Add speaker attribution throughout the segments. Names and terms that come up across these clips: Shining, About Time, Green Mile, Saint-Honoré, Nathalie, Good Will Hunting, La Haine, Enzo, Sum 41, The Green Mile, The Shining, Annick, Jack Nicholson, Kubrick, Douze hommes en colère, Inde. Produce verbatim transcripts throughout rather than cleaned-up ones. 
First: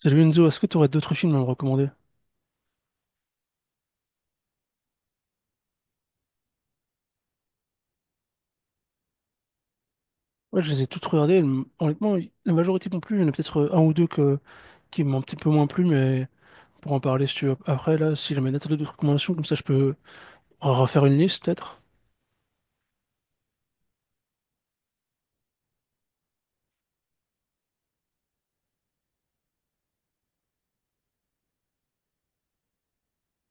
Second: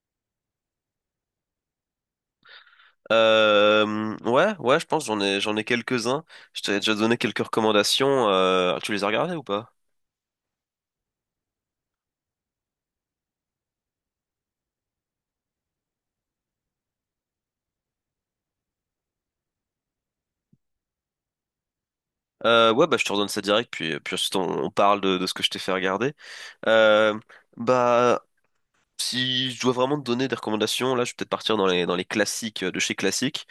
Speaker 1: Salut Enzo, est-ce que tu aurais d'autres films à me recommander?
Speaker 2: Euh, ouais, ouais, je pense j'en ai j'en ai quelques-uns. Je t'avais déjà donné quelques recommandations. Euh, tu les as regardées ou pas?
Speaker 1: Ouais, je les ai tous regardés. m- Honnêtement, y- la majorité m'ont plu. Il y en a peut-être euh, un ou deux que, qui m'ont un petit peu moins plu, mais pour en parler, si tu veux, après, là, si jamais Nathalie a d'autres recommandations, comme ça, je peux refaire une liste, peut-être.
Speaker 2: Euh, ouais, bah je te redonne ça direct, puis puis ensuite on, on parle de, de ce que je t'ai fait regarder. Euh, bah si je dois vraiment te donner des recommandations, là je vais peut-être partir dans les dans les classiques euh, de chez classique.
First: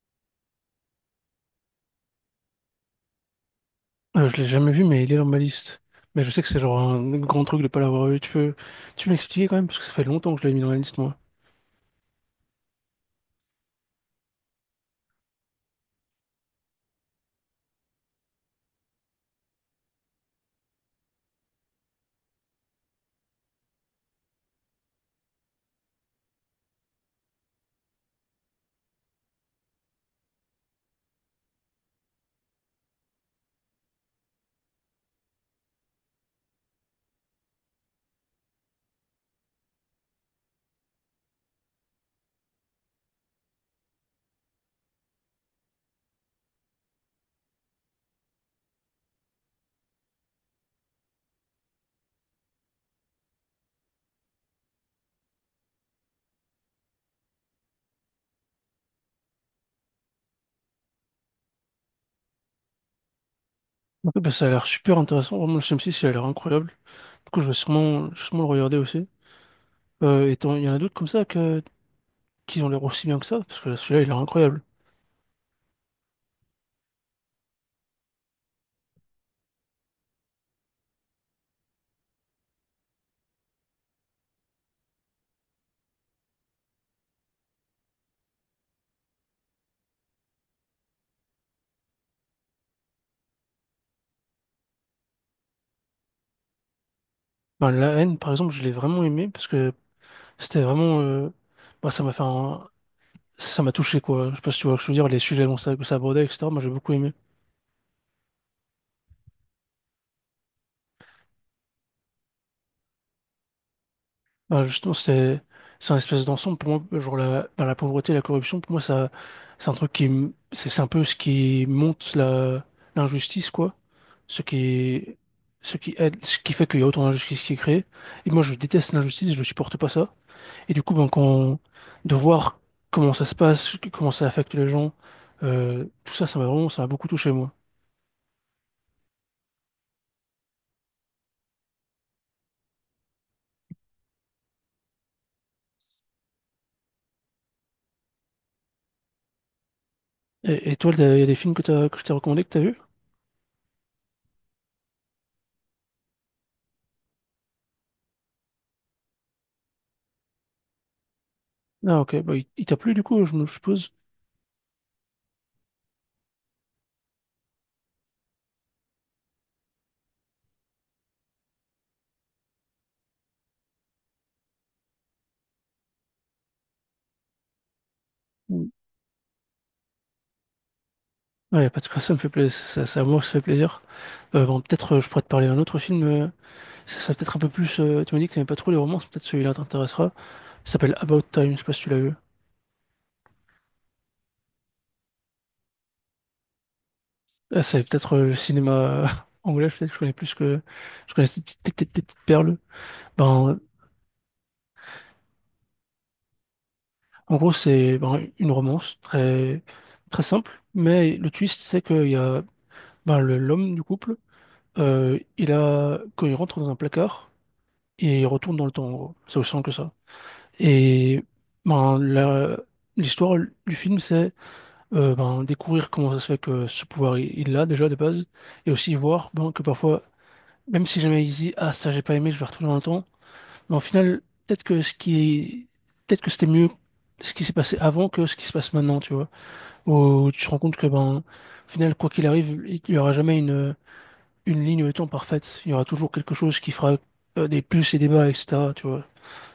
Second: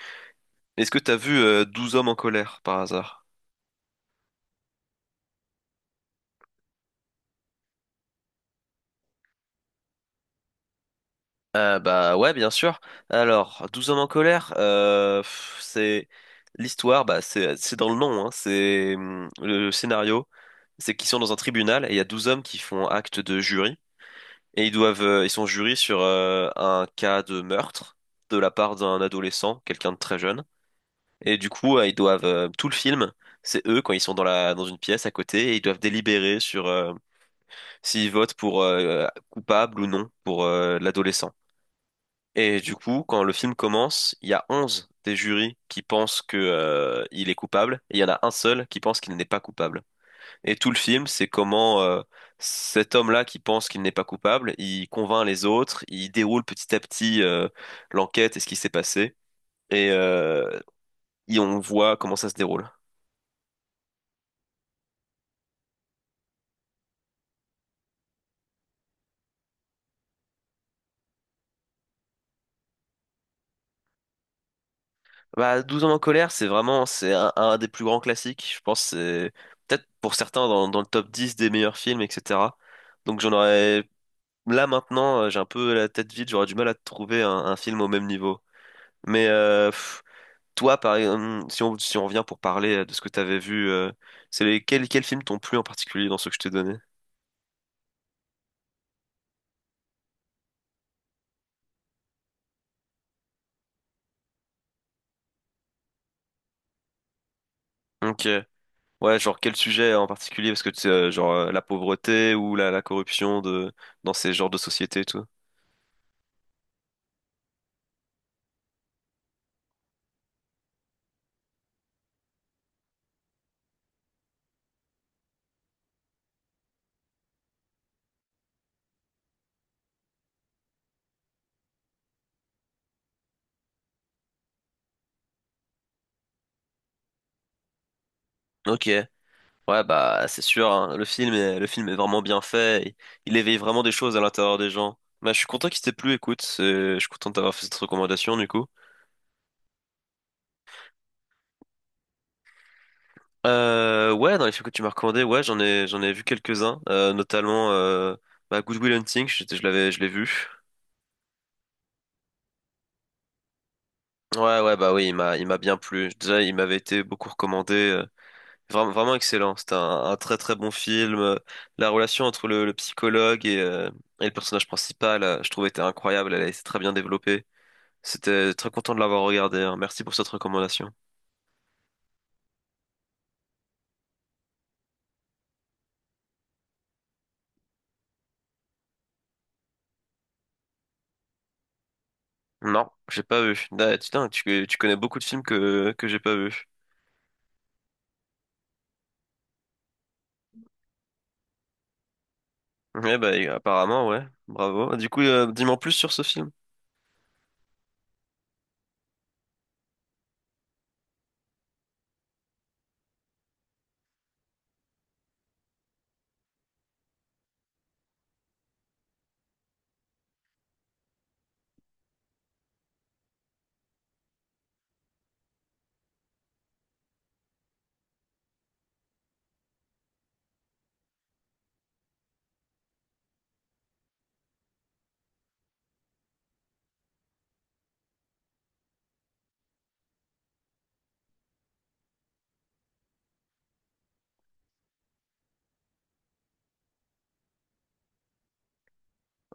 Speaker 2: Est-ce que t'as vu euh, douze hommes en colère par hasard?
Speaker 1: Euh, je l'ai jamais vu, mais il est dans ma liste. Mais je sais que c'est genre un grand truc de pas l'avoir vu. Tu peux, tu peux m'expliquer quand même, parce que ça fait longtemps que je l'ai mis dans la liste, moi.
Speaker 2: Euh, bah ouais, bien sûr. Alors, Douze hommes en colère, euh, pff, c'est l'histoire, bah c'est c'est dans le nom, hein, c'est hum, le scénario, c'est qu'ils sont dans un tribunal et il y a douze hommes qui font acte de jury et ils doivent euh, ils sont jurés sur euh, un cas de meurtre de la part d'un adolescent, quelqu'un de très jeune. Et du coup, euh, ils doivent euh, tout le film, c'est eux quand ils sont dans la dans une pièce à côté et ils doivent délibérer sur euh, s'ils votent pour euh, coupable ou non pour euh, l'adolescent. Et du coup, quand le film commence, il y a onze des jurys qui pensent que, euh, il est coupable, et il y en a un seul qui pense qu'il n'est pas coupable. Et tout le film, c'est comment, euh, cet homme-là qui pense qu'il n'est pas coupable, il convainc les autres, il déroule petit à petit, euh, l'enquête et ce qui s'est passé, et, euh, et on voit comment ça se déroule.
Speaker 1: Ok, bah, ça a l'air super intéressant. Vraiment, le Sum six, il a l'air incroyable. Du coup, je vais sûrement, je vais sûrement le regarder aussi. Euh, et t'en- il y en a d'autres comme ça que, qui ont l'air aussi bien que ça, parce que celui-là, il a l'air incroyable.
Speaker 2: Bah, Douze hommes en colère, c'est vraiment c'est un, un des plus grands classiques. Je pense que c'est peut-être pour certains dans, dans le top dix des meilleurs films, et cetera. Donc j'en aurais là maintenant, euh, j'ai un peu la tête vide, j'aurais du mal à trouver un, un film au même niveau. Mais euh, pff, toi, par exemple, si on si on revient pour parler euh, de ce que t'avais vu, euh, c'est les, quels quels films t'ont plu en particulier dans ceux que je t'ai donné?
Speaker 1: Ben, la haine, par exemple, je l'ai vraiment aimé parce que c'était vraiment. Euh, bah, ça m'a fait un- Ça m'a touché, quoi. Je sais pas si tu vois ce que je veux dire, les sujets dont ça, que ça abordait, et cetera. Moi, j'ai beaucoup aimé.
Speaker 2: Ok. Ouais, genre quel sujet en particulier? Parce que tu sais, euh, genre euh, la pauvreté ou la, la corruption de dans ces genres de
Speaker 1: Ben, justement,
Speaker 2: sociétés et tout.
Speaker 1: c'est c'est un espèce d'ensemble. Pour moi, genre la, ben, la pauvreté, la corruption, pour moi, ça, c'est un truc qui. M- C'est c'est un peu ce qui monte la l'injustice, quoi. Ce qui. Ce qui aide, ce qui fait qu'il y a autant d'injustice qui est créée. Et moi, je déteste l'injustice, je ne supporte pas ça. Et du coup, ben, quand, de voir comment ça se passe, comment ça affecte les gens, euh, tout ça, ça m'a vraiment, ça m'a beaucoup touché, moi.
Speaker 2: Ok, ouais bah c'est sûr, hein. Le film est, le film est vraiment bien fait, il, il éveille vraiment des choses à l'intérieur des gens. Bah je suis content qu'il t'ait plu, écoute, c'est- je suis content d'avoir fait cette recommandation du coup.
Speaker 1: Et, et toi, il y a des films que t'as, que je t'ai recommandé, que t'as vu?
Speaker 2: Euh, ouais, dans les films que tu m'as recommandé, ouais j'en ai j'en ai vu quelques-uns, euh, notamment euh, bah, Good Will Hunting, je, je l'avais je l'ai vu.
Speaker 1: Ah, ok, bah, il, il t'a plu, du coup, je me je suppose.
Speaker 2: Ouais, ouais, bah oui, il m'a, il m'a bien plu. Déjà, il m'avait été beaucoup recommandé. euh, Vraiment, vraiment excellent. C'était un, un très très bon film. Euh, La relation entre le, le psychologue et, euh, et le personnage principal, euh, je trouvais était incroyable. Elle était très bien développée. C'était très
Speaker 1: Mm.
Speaker 2: content de l'avoir regardé. Hein. Merci pour cette recommandation.
Speaker 1: Ouais, pas de quoi, ça me fait plaisir, ça, ça, à moi, que ça fait plaisir. Euh, bon, peut-être, euh, je pourrais te parler d'un autre film, euh, ça, ça peut-être un peu plus, euh, tu m'as dit que t'aimais pas trop les romances, peut-être celui-là t'intéressera. Il s'appelle About Time, je sais pas si tu l'as vu.
Speaker 2: Non, j'ai pas vu. Ah, putain, tu, tu connais beaucoup de films que, que j'ai pas vu.
Speaker 1: Ah, c'est peut-être euh, le cinéma euh, anglais, peut-être que je connais plus que, je connais ces petites, petites petites perles.
Speaker 2: Ouais, bah
Speaker 1: Ben,
Speaker 2: apparemment, ouais. Bravo. Du coup, euh, dis-moi en plus sur ce film.
Speaker 1: En gros, c'est ben, une romance très, très simple, mais le twist, c'est qu'il y a ben, le- l'homme du couple, euh, il a, quand il rentre dans un placard, il retourne dans le temps, en gros. C'est aussi simple que ça. Et ben, la- l'histoire du film, c'est euh, ben, découvrir comment ça se fait que ce pouvoir, il il l'a déjà de base, et aussi voir, ben, que parfois, même si jamais il se dit, ah, ça, j'ai pas aimé, je vais retourner dans le temps, mais au final, peut-être que ce qui est- peut-être que c'était mieux ce qui s'est passé avant que ce qui se passe maintenant, tu vois. Où tu te rends compte que, ben, au final, quoi qu'il arrive, il n'y aura jamais une une ligne de temps parfaite. Il y aura toujours quelque chose qui fera euh, des plus et des bas, etc. Tu vois.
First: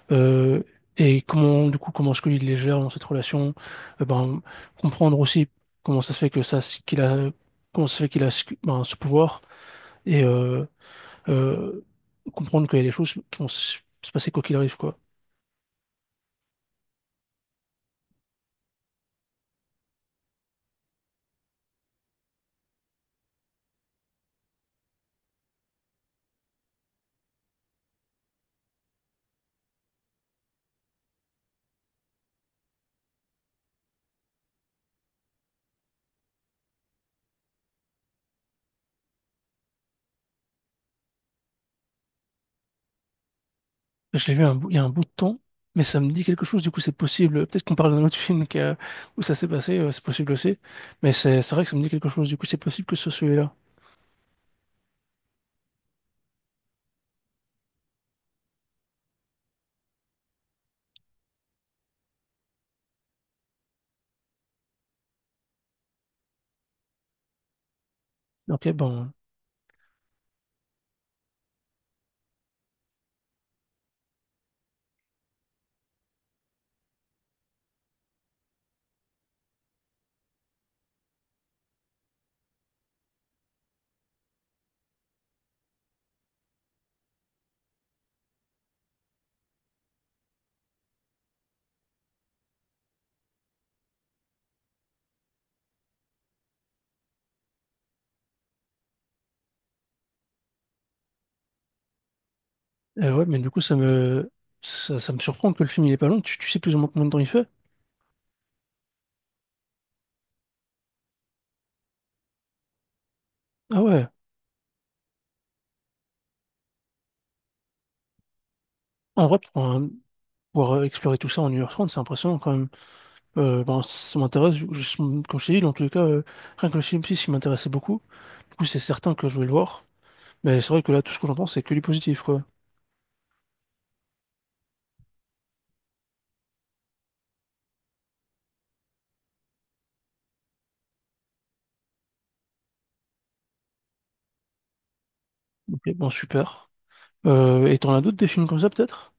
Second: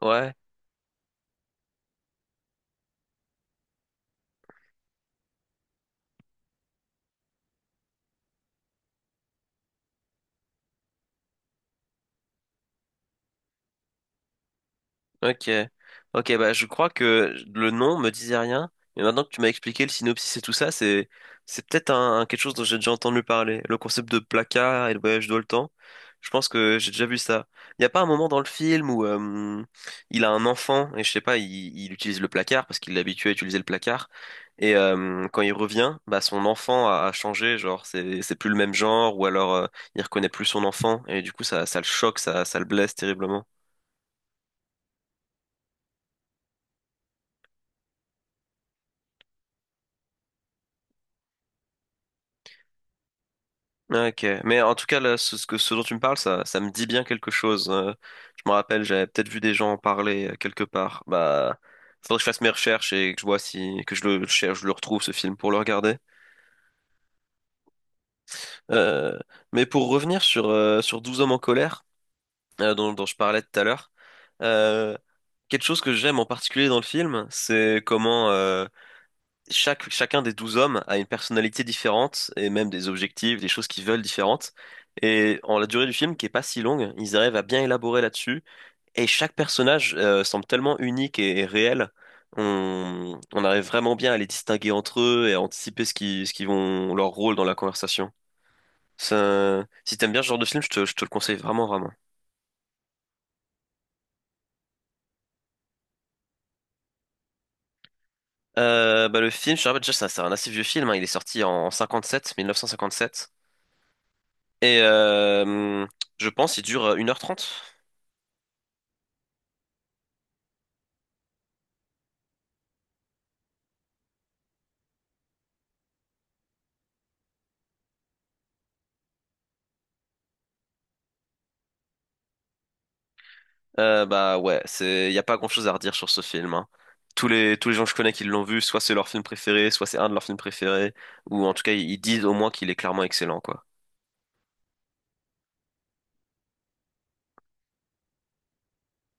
Speaker 2: Ouais.
Speaker 1: Euh, et comment du coup comment est-ce qu'il les gère dans cette relation? Euh, ben, comprendre aussi comment ça se fait que ça, ce qu'il a, comment ça se fait qu'il a ce, ben, ce pouvoir, et euh, euh, comprendre qu'il y a des choses qui vont se se passer quoi qu'il arrive, quoi.
Speaker 2: Ok. Ok, bah je crois que le nom me disait rien. Et maintenant que tu m'as expliqué le synopsis et tout ça, c'est c'est peut-être un, un- quelque chose dont j'ai déjà entendu parler. Le concept de placard et le voyage dans le temps. Je pense que j'ai déjà vu ça. Il n'y a pas un moment dans le film où euh, il a un enfant et je sais pas, il, il utilise le placard parce qu'il l'habitue à utiliser le placard. Et euh, quand il revient, bah son enfant a, a changé, genre c'est c'est plus le même genre ou alors euh, il reconnaît plus son enfant et du coup ça ça le choque, ça ça le blesse terriblement.
Speaker 1: Je l'ai vu un bout- il y a un bout de temps, mais ça me dit quelque chose, du coup c'est possible. Peut-être qu'on parle d'un autre film qui a- où ça s'est passé, euh, c'est possible aussi. Mais c'est c'est vrai que ça me dit quelque chose, du coup c'est possible que ce soit celui-là.
Speaker 2: Ah, ok, mais en tout cas, là, ce, ce que, ce dont tu me parles, ça, ça me dit bien quelque chose. Euh, je me rappelle, j'avais peut-être vu des gens en parler euh, quelque part. Bah, faudrait que je fasse mes recherches et que je vois si, que je le cherche, je le retrouve ce film pour le regarder.
Speaker 1: Ok, bon.
Speaker 2: Euh, mais pour revenir sur, euh, sur Douze hommes en colère, euh, dont, dont je parlais tout à l'heure, euh, quelque chose que j'aime en particulier dans le film, c'est comment, euh, chaque, chacun des douze hommes a une personnalité différente et même des objectifs, des choses qu'ils veulent différentes. Et en la durée du film, qui est pas si longue, ils arrivent à bien élaborer là-dessus. Et chaque personnage euh, semble tellement unique et, et réel. On, on arrive vraiment bien à les distinguer entre eux et à anticiper ce qui, ce qui vont, leur rôle dans la conversation. Ça, si t'aimes bien ce genre de film, je te, je te le conseille vraiment, vraiment.
Speaker 1: Euh, ouais, mais du coup ça me ça, ça me surprend que le film il est pas long. Tu, tu sais plus ou moins combien de temps il fait?
Speaker 2: Euh, bah, le film, je te rappelle déjà, ça- c'est un assez vieux film, hein. Il est sorti en cinquante-sept, mille neuf cent cinquante-sept.
Speaker 1: Ah ouais.
Speaker 2: Et euh, je pense il dure une heure trente.
Speaker 1: En vrai, pour un- pouvoir euh, explorer tout ça en une heure trente, c'est impressionnant quand même. Euh, ben, ça m'intéresse, je- je- comme je t'ai dit, dans tous les cas, euh, rien que le film six qui m'intéressait beaucoup, du coup c'est certain que je vais le voir, mais c'est vrai que là tout ce que j'entends c'est que du positif, quoi.
Speaker 2: Euh, bah ouais, c'est y a pas grand-chose à redire sur ce film. Hein. Tous les tous les gens que je connais qui l'ont vu, soit c'est leur film préféré, soit c'est un de leurs films préférés, ou en tout cas ils disent au moins qu'il est clairement excellent quoi.
Speaker 1: Ok, bon super. Euh, et t'en as d'autres des films comme ça peut-être?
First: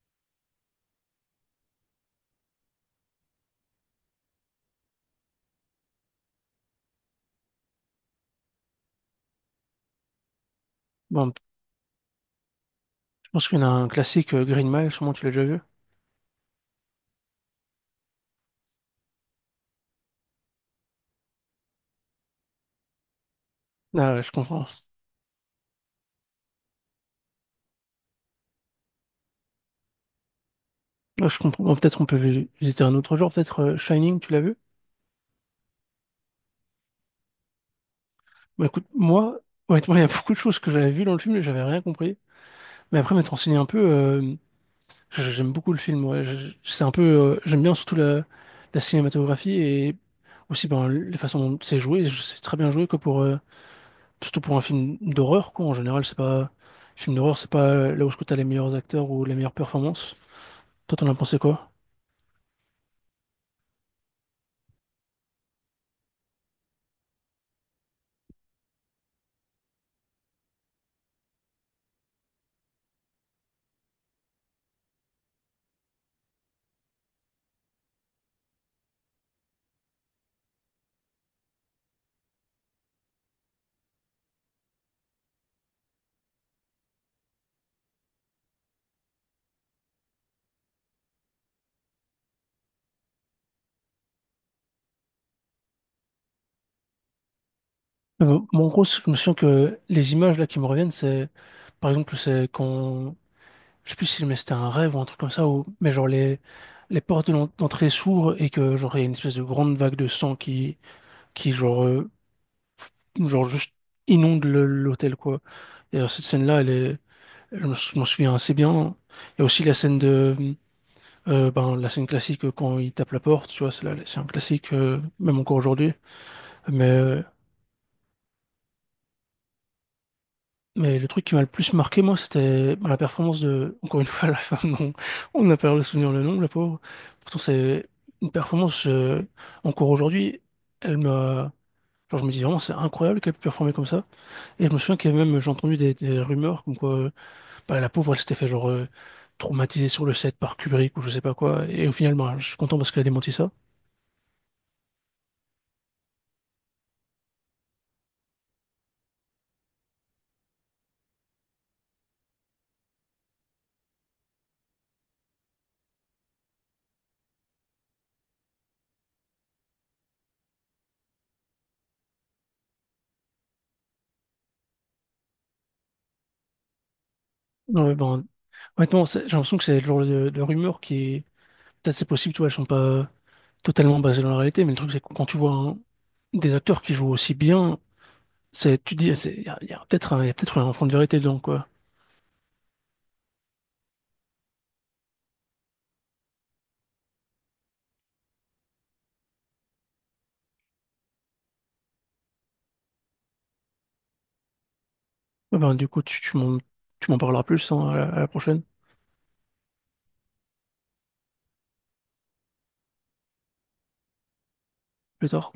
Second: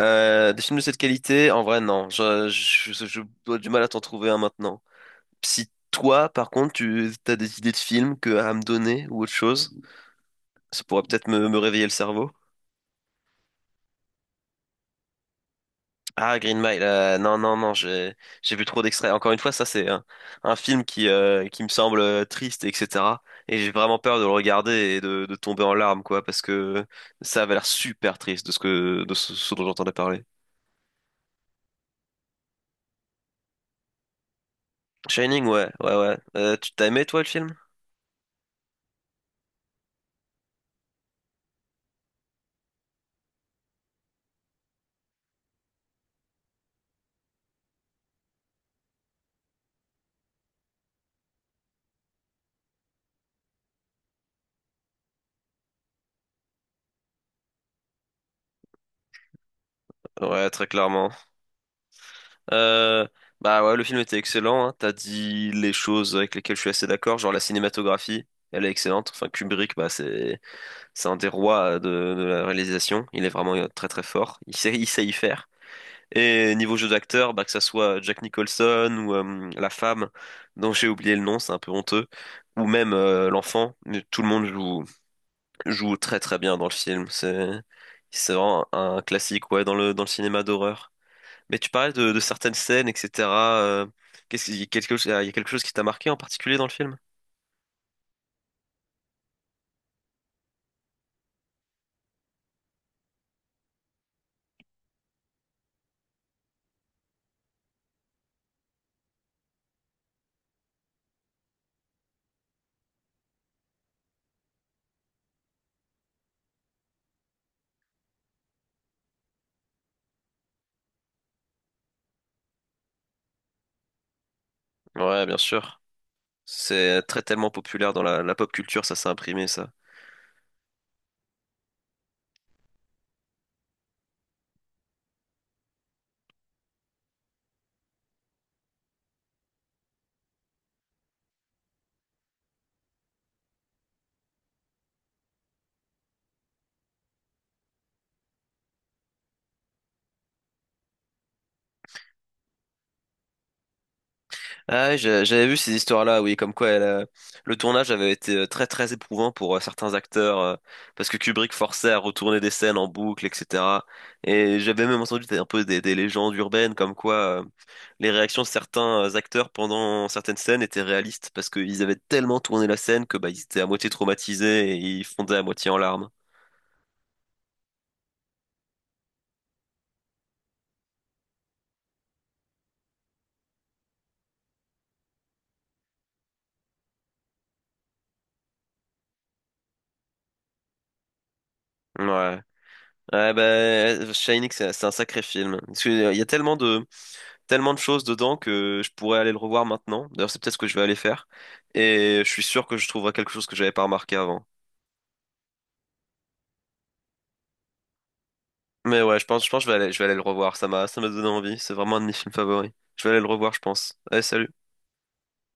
Speaker 2: Euh, des films de cette qualité, en vrai non, je, je, je- je dois du mal à t'en trouver un maintenant. Si toi par contre tu as des idées de films que à me donner ou autre chose, ça pourrait peut-être
Speaker 1: Bon,
Speaker 2: me, me réveiller le cerveau.
Speaker 1: je pense qu'il y en a un classique, euh, Green Mile, sûrement tu l'as déjà vu.
Speaker 2: Ah, Green Mile, euh, non, non, non, j'ai, j'ai vu trop d'extraits. Encore une fois, ça, c'est un, un film qui, euh, qui me semble euh, triste, et cetera. Et j'ai vraiment
Speaker 1: Ah
Speaker 2: peur
Speaker 1: ouais,
Speaker 2: de le
Speaker 1: je comprends.
Speaker 2: regarder et de, de tomber en larmes, quoi, parce que ça avait l'air super triste de ce que, de ce, ce dont j'entendais parler.
Speaker 1: Ouais, je comprends. Bon, peut-être on peut vi- visiter un autre jour. Peut-être euh, Shining, tu l'as vu?
Speaker 2: Shining, ouais, ouais, ouais. Euh, tu t'as aimé, toi, le film?
Speaker 1: Bah écoute, moi, honnêtement, il y a beaucoup de choses que j'avais vues dans le film et j'avais rien compris. Mais après, m'être renseigné un peu, euh, j- j'aime beaucoup le film. ouais. Je- je- C'est un peu, euh, j'aime bien surtout la, la cinématographie et aussi, ben, les façons dont c'est joué. Je- C'est très bien joué, quoi, pour, euh, surtout pour un film d'horreur, quoi. En général, c'est pas, film d'horreur, c'est pas euh, là où tu as les meilleurs acteurs ou les meilleures performances.
Speaker 2: Ouais, très
Speaker 1: Toi, t'en
Speaker 2: clairement.
Speaker 1: as pensé quoi?
Speaker 2: Euh, Bah ouais, le film était excellent, hein. T'as dit les choses avec lesquelles je suis assez d'accord, genre la cinématographie, elle est excellente. Enfin, Kubrick, bah, c'est, C'est un des rois euh, de, de la réalisation. Il est vraiment euh, très très fort. Il sait, il sait y faire. Et niveau jeu d'acteur, bah, que ça soit Jack Nicholson ou euh, la femme dont j'ai oublié le nom, c'est un peu honteux, ou même euh, l'enfant, mais tout le monde joue, joue très très bien dans le film. C'est c'est vraiment un, classique ouais, dans le, dans le cinéma d'horreur. Mais tu parlais de, de certaines scènes, et cetera euh, qu'est-ce qu'il y a quelque chose, il y a quelque chose qui t'a marqué en particulier dans le film?
Speaker 1: Euh, bon, en gros, je me souviens que les images là qui me reviennent, c'est par exemple, c'est quand je sais plus si mais c'était un rêve ou un truc comme ça, ou... mais genre les, les portes de l'en- d'entrée s'ouvrent et que genre il y a une espèce de grande vague de sang qui, qui genre, euh, genre juste inonde le- l'hôtel, quoi. Et alors, cette scène-là, elle est... je me sou- je m'en souviens assez bien. Il y a aussi la scène de euh, ben, la scène classique euh, quand il tape la porte, tu vois, c'est là- c'est un classique euh,
Speaker 2: Ouais, bien
Speaker 1: même encore
Speaker 2: sûr.
Speaker 1: aujourd'hui. Mais
Speaker 2: C'est très
Speaker 1: euh,
Speaker 2: tellement populaire dans la, la pop culture, ça s'est imprimé, ça.
Speaker 1: Mais le truc qui m'a le plus marqué, moi, c'était bah, la performance de, encore une fois, la femme dont on n'a pas le souvenir le nom, la pauvre. Pourtant, c'est une performance, euh, encore aujourd'hui, elle m'a. Genre, je me dis vraiment, c'est incroyable qu'elle ait pu performer comme ça. Et je me souviens qu'il y avait même, j'ai entendu des, des rumeurs comme quoi, euh, bah, la pauvre, elle s'était fait, genre, euh, traumatiser sur le set par Kubrick ou je sais pas quoi. Et au final, bah, je suis content parce qu'elle a démenti ça.
Speaker 2: Ah, oui, j'ai- j'avais vu ces histoires-là, oui, comme quoi elle, euh, le tournage avait été euh, très très éprouvant pour euh, certains acteurs, euh, parce que Kubrick forçait à retourner des scènes en boucle, et cetera. Et j'avais même entendu des- un peu des, des légendes urbaines, comme quoi euh, les réactions de certains euh, acteurs pendant certaines scènes étaient réalistes, parce qu'ils avaient tellement tourné la scène que bah, ils étaient à moitié traumatisés et ils fondaient à moitié en larmes.
Speaker 1: Non, mais bon, honnêtement, c'est- j'ai l'impression que c'est le genre de, de rumeurs qui est... Peut-être c'est possible, tu vois, elles sont pas totalement basées dans la réalité, mais le truc, c'est que quand tu vois un- des acteurs qui jouent aussi bien, c'est, tu te dis, il y a, y a peut-être un, y a peut-être un fond de vérité dedans, quoi.
Speaker 2: Ouais. Ouais, bah, Shining, c'est c'est un sacré film. Parce que, euh, il y a tellement de, tellement de choses dedans que je pourrais aller le revoir maintenant. D'ailleurs, c'est peut-être ce que je vais aller faire. Et je suis sûr que je trouverai quelque chose que j'avais pas remarqué avant.
Speaker 1: Ouais, ben, du coup, tu, tu m'en, tu m'en parleras plus, hein, à la à la prochaine,
Speaker 2: Mais ouais, je pense, je pense que je vais aller, je vais aller le revoir. Ça m'a, ça m'a donné envie. C'est vraiment un de mes films favoris. Je vais aller le revoir, je pense. Allez, salut.
Speaker 1: plus tard.